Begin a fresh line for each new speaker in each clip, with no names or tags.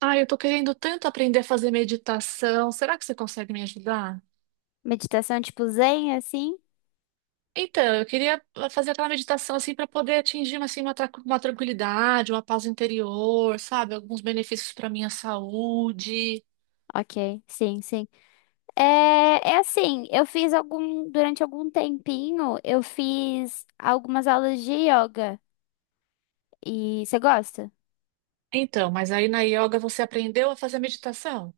Ah, eu tô querendo tanto aprender a fazer meditação. Será que você consegue me ajudar?
Meditação tipo zen, assim?
Então, eu queria fazer aquela meditação assim para poder atingir assim, uma tranquilidade, uma paz interior, sabe? Alguns benefícios para minha saúde.
Ok, sim, sim. É, é, assim, durante algum tempinho, eu fiz algumas aulas de yoga. E você gosta?
Então, mas aí na yoga você aprendeu a fazer meditação?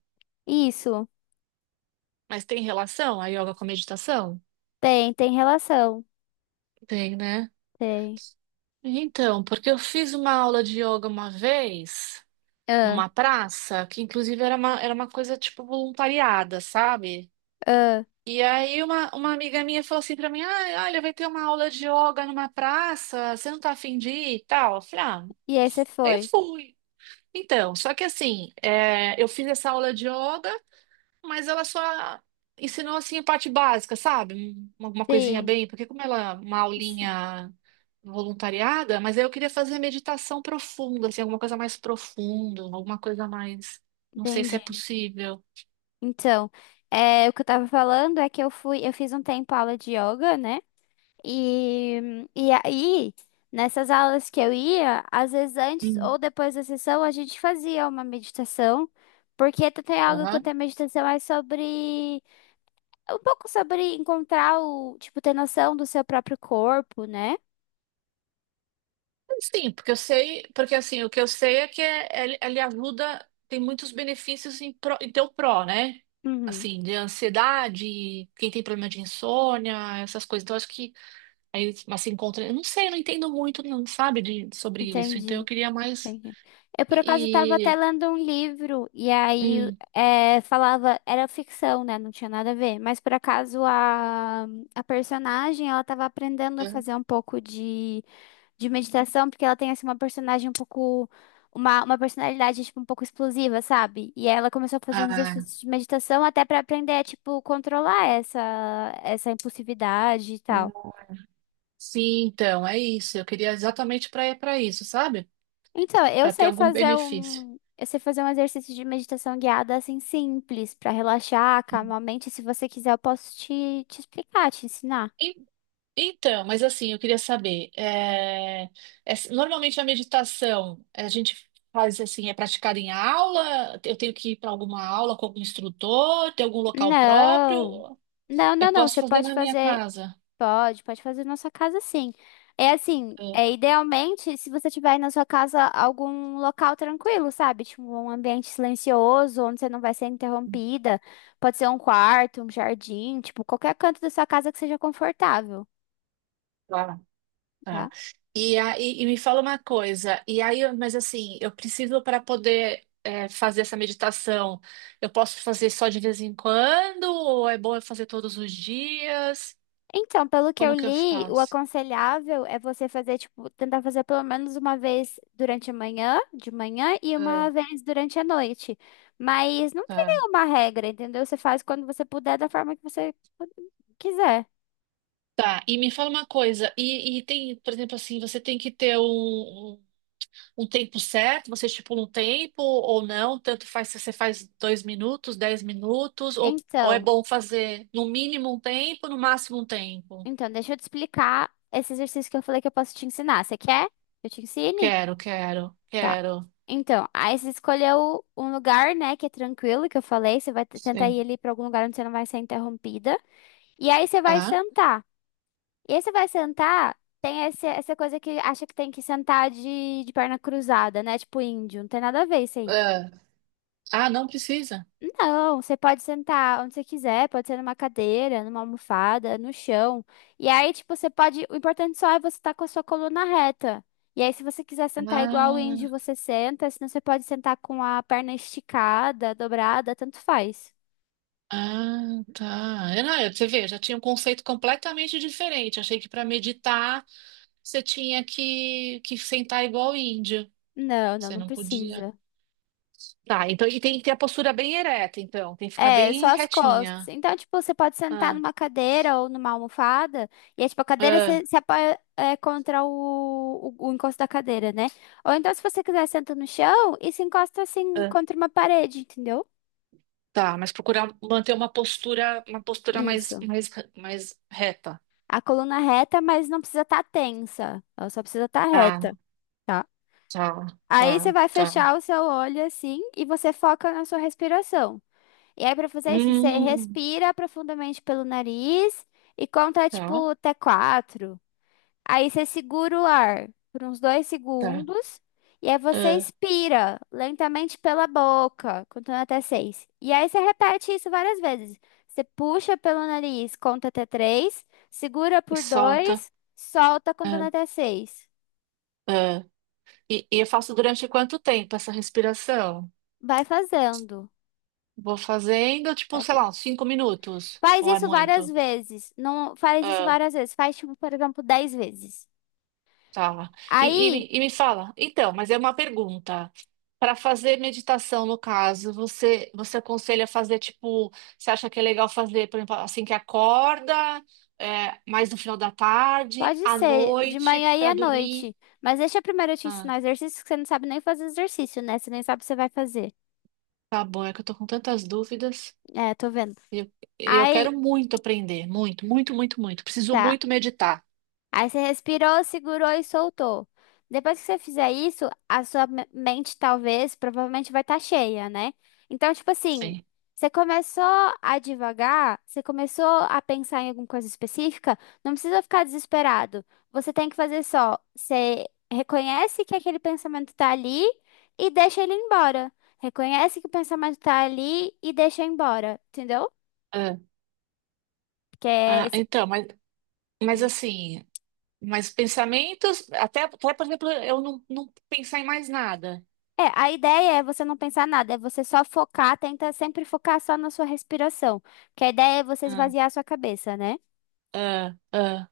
Isso,
Mas tem relação a yoga com a meditação?
tem relação.
Tem, né?
Tem.
Então, porque eu fiz uma aula de yoga uma vez,
Ah,
numa praça, que inclusive era uma coisa tipo voluntariada, sabe?
ah.
E aí uma amiga minha falou assim pra mim, ah, olha, vai ter uma aula de yoga numa praça, você não tá afim de ir e tal? Eu falei, ah,
E aí você
aí eu
foi?
fui. Então, só que assim, eu fiz essa aula de yoga, mas ela só ensinou assim a parte básica, sabe? Alguma coisinha
Sim,
bem, porque como ela é uma
sim,
aulinha voluntariada, mas aí eu queria fazer meditação profunda, assim, alguma coisa mais profunda, alguma coisa mais, não sei se é
entendi.
possível.
Então, o que eu tava falando é que eu fui, eu fiz um tempo aula de yoga, né? E, e aí, nessas aulas que eu ia, às vezes antes
Hum.
ou depois da sessão, a gente fazia uma meditação, porque Theta Yoga, quanto é meditação, é um pouco sobre encontrar o, tipo, ter noção do seu próprio corpo, né?
Sim, porque eu sei, porque assim, o que eu sei é que ele ajuda, tem muitos benefícios em teu pró, né?
Uhum,
Assim, de ansiedade, quem tem problema de insônia, essas coisas. Então, acho que aí mas se encontra. Eu não sei, eu não entendo muito, não, sabe, sobre isso. Então, eu
entendi.
queria mais.
Entendi. Eu, por acaso, estava até
E.
lendo um livro, e aí
Hum,
falava, era ficção, né? Não tinha nada a ver, mas por acaso a personagem, ela estava aprendendo a fazer um pouco de meditação, porque ela tem assim uma personalidade tipo um pouco explosiva, sabe? E ela começou a fazer uns
ah,
exercícios de meditação até pra aprender a tipo controlar essa impulsividade e tal.
sim, então, é isso. Eu queria exatamente para isso, sabe?
Então, eu
Para ter
sei
algum
fazer
benefício.
um eu sei fazer um exercício de meditação guiada assim simples pra relaxar, calmar a mente. Se você quiser, eu posso te explicar, te ensinar.
Então, mas assim, eu queria saber, normalmente a meditação a gente faz assim, é praticada em aula? Eu tenho que ir para alguma aula com algum instrutor? Tem algum local
Não.
próprio?
Não,
Eu
não, não.
posso
Você
fazer
pode
na minha
fazer.
casa?
Pode fazer na sua casa, sim. É assim,
É.
idealmente se você tiver aí na sua casa algum local tranquilo, sabe? Tipo um ambiente silencioso, onde você não vai ser interrompida. Pode ser um quarto, um jardim, tipo qualquer canto da sua casa que seja confortável,
Tá, tá.
tá?
E, aí, e me fala uma coisa, e aí, mas assim, eu preciso para poder fazer essa meditação, eu posso fazer só de vez em quando? Ou é bom eu fazer todos os dias?
Então, pelo que eu
Como que eu
li, o
faço?
aconselhável é você fazer, tipo, tentar fazer pelo menos uma vez durante a manhã, de manhã, e uma
É,
vez durante a noite. Mas não tem
tá.
nenhuma regra, entendeu? Você faz quando você puder, da forma que você quiser.
Tá, e me fala uma coisa, e tem, por exemplo, assim, você tem que ter um tempo certo, você estipula um tempo ou não, tanto faz se você faz 2 minutos, 10 minutos, ou é
Então,
bom fazer no mínimo um tempo, no máximo um tempo?
então, deixa eu te explicar esse exercício que eu falei que eu posso te ensinar. Você quer que eu te ensine?
Quero, quero,
Tá.
quero.
Então, aí você escolheu um lugar, né, que é tranquilo, que eu falei. Você vai tentar
Sim.
ir ali pra algum lugar onde você não vai ser interrompida. E aí você vai
Tá.
sentar. E aí você vai sentar, tem essa coisa que acha que tem que sentar de perna cruzada, né? Tipo índio, não tem nada a ver isso aí.
Ah, ah, não precisa?
Não, você pode sentar onde você quiser, pode ser numa cadeira, numa almofada, no chão. E aí, tipo, você pode. O importante só é você estar com a sua coluna reta. E aí, se você quiser sentar igual o índio,
Ah,
você senta. Senão, você pode sentar com a perna esticada, dobrada, tanto faz.
ah, tá. Eu, não, eu, você vê, eu já tinha um conceito completamente diferente. Achei que para meditar você tinha que sentar igual índio.
Não, não,
Você
não
não podia.
precisa.
Tá, então e tem que ter a postura bem ereta, então. Tem que ficar
É, só
bem
as costas.
retinha.
Então, tipo, você pode sentar
Ah,
numa cadeira ou numa almofada, e aí, tipo, a cadeira
ah,
se apoia contra o encosto da cadeira, né? Ou então, se você quiser, senta no chão e se encosta assim
ah.
contra uma parede, entendeu?
Tá, mas procurar manter uma postura mais,
Isso.
reta.
A coluna reta, mas não precisa estar tensa. Ela só precisa estar reta,
Ah,
tá?
tá,
Aí você
tá,
vai
tá.
fechar o seu olho assim e você foca na sua respiração. E aí, pra fazer isso, você
Hum,
respira profundamente pelo nariz. E conta,
tá,
tipo, até quatro. Aí você segura o ar por uns dois
tá.
segundos. E aí você
Ah,
expira lentamente pela boca, contando até seis. E aí você repete isso várias vezes. Você puxa pelo nariz, conta até três. Segura
e
por
solta.
dois, solta contando
Ah,
até seis.
ah. E eu faço durante quanto tempo essa respiração?
Vai fazendo.
Vou fazendo, tipo,
Vai
sei
fa-
lá, uns 5 minutos.
Faz
Ou é
isso várias
muito?
vezes. Não faz isso
Ah.
várias vezes. Faz, tipo, por exemplo, 10 vezes.
Tá. E, e
Aí.
me e me fala, então, mas é uma pergunta. Para fazer meditação, no caso, você aconselha fazer tipo, você acha que é legal fazer, por exemplo, assim que acorda, mais no final da tarde,
Pode
à
ser, de
noite,
manhã e
para
à
dormir?
noite. Mas deixa primeiro eu te
Ah,
ensinar exercício, que você não sabe nem fazer exercício, né? Você nem sabe o que você vai fazer.
tá bom, é que eu tô com tantas dúvidas.
É, tô vendo.
e Eu, e eu
Aí,
quero muito aprender, muito, muito, muito, muito. Preciso
tá.
muito meditar.
Aí você respirou, segurou e soltou. Depois que você fizer isso, a sua mente talvez, provavelmente vai estar cheia, né? Então, tipo assim,
Sim.
você começou a divagar, você começou a pensar em alguma coisa específica, não precisa ficar desesperado. Você tem que fazer só, você reconhece que aquele pensamento tá ali e deixa ele embora. Reconhece que o pensamento tá ali e deixa embora, entendeu?
Ah,
Que é
ah,
esse...
então, mas
Hum.
assim. Mas pensamentos, até por exemplo, eu não, não pensar em mais nada.
É, a ideia é você não pensar nada, é você só focar, tenta sempre focar só na sua respiração, porque a ideia é você
Ah,
esvaziar a sua cabeça, né?
Ah, ah,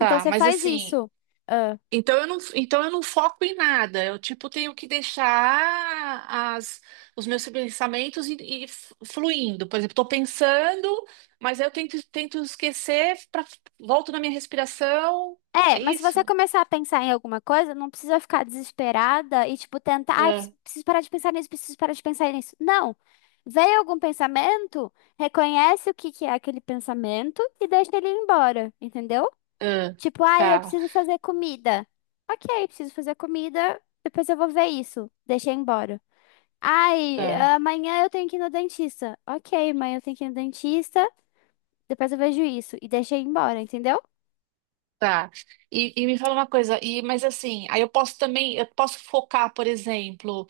Então você
mas
faz
assim,
isso. Ah.
então eu não foco em nada. Eu tipo tenho que deixar as, os meus pensamentos e fluindo. Por exemplo, estou pensando, mas aí eu tento esquecer, volto na minha respiração. É
É, mas se você
isso?
começar a pensar em alguma coisa, não precisa ficar desesperada e, tipo, tentar, ai,
Ah,
preciso parar de pensar nisso, preciso parar de pensar nisso. Não. Veio algum pensamento, reconhece o que que é aquele pensamento e deixa ele ir embora, entendeu?
ah,
Tipo, ai, eu
tá.
preciso fazer comida. Ok, preciso fazer comida, depois eu vou ver isso. Deixa ir embora. Ai,
Ah.
amanhã eu tenho que ir no dentista. Ok, amanhã eu tenho que ir no dentista. Depois eu vejo isso. E deixei embora, entendeu?
Tá. E me fala uma coisa, mas assim, aí eu posso focar, por exemplo,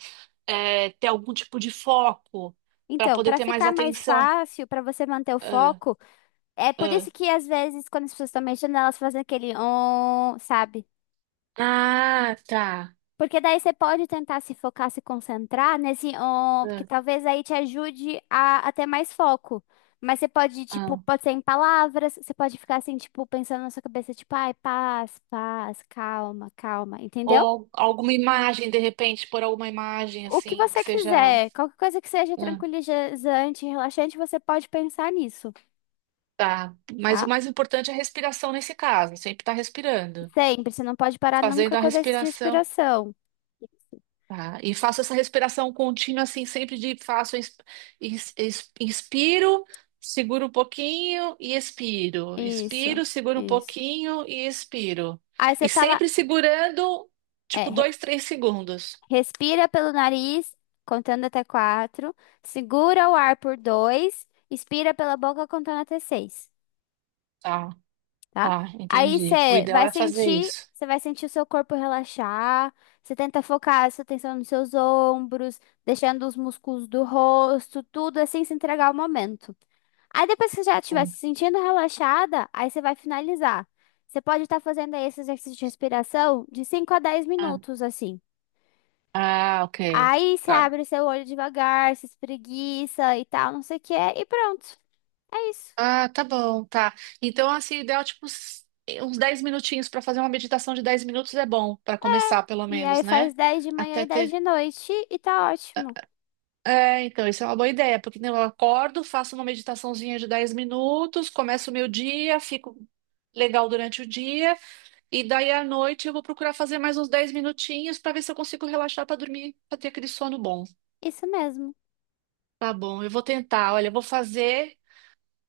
ter algum tipo de foco para
Então,
poder
pra
ter mais
ficar mais
atenção.
fácil, pra você manter o
Ah,
foco, é por
ah.
isso que às vezes, quando as pessoas estão mexendo, elas fazem aquele on, sabe?
Ah, tá.
Porque daí você pode tentar se focar, se concentrar nesse on, porque
Ah,
talvez aí te ajude a ter mais foco. Mas você pode, tipo,
ah.
pode ser em palavras, você pode ficar assim, tipo, pensando na sua cabeça, tipo, ai, paz, paz, calma, calma, entendeu?
Ou alguma imagem, de repente, por alguma imagem
O que
assim, que
você
seja.
quiser, qualquer coisa que seja
Ah,
tranquilizante, relaxante, você pode pensar nisso,
tá. Mas o
tá?
mais importante é a respiração nesse caso, sempre estar respirando.
Sempre, você não pode parar
Fazendo
nunca
a
com o exercício de
respiração.
respiração.
Tá, e faço essa respiração contínua, assim, sempre de faço, inspiro, seguro um pouquinho e expiro.
Isso,
Inspiro, seguro um
isso.
pouquinho e expiro.
Aí
E
você tá lá,
sempre segurando,
é,
tipo,
re-
2, 3 segundos.
respira pelo nariz, contando até quatro, segura o ar por dois, expira pela boca contando até seis.
Tá,
Tá?
tá,
Aí
entendi. O ideal é fazer isso.
você vai sentir o seu corpo relaxar, você tenta focar a sua atenção nos seus ombros, deixando os músculos do rosto, tudo assim, se entregar ao momento. Aí depois que você já estiver
Hum.
se sentindo relaxada, aí você vai finalizar. Você pode estar fazendo aí esse exercício de respiração de cinco a dez
Ah,
minutos, assim.
ah, ok.
Aí você
Tá.
abre o seu olho devagar, se espreguiça e tal, não sei o que, e pronto. É isso.
Ah, tá bom, tá. Então, assim, o ideal, tipo, uns 10 minutinhos para fazer uma meditação de 10 minutos é bom, para começar, pelo
E
menos,
aí
né?
faz 10 de manhã
Até
e 10
ter.
de noite e tá ótimo.
É, então, isso é uma boa ideia, porque né, eu acordo, faço uma meditaçãozinha de 10 minutos, começo o meu dia, fico legal durante o dia, e daí à noite eu vou procurar fazer mais uns 10 minutinhos para ver se eu consigo relaxar para dormir, para ter aquele sono bom.
Isso mesmo.
Tá bom, eu vou tentar. Olha, eu vou fazer,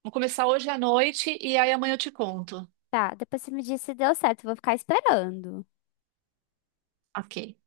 vou começar hoje à noite e aí amanhã eu te conto.
Tá, depois você me diz se deu certo. Eu vou ficar esperando.
Ok.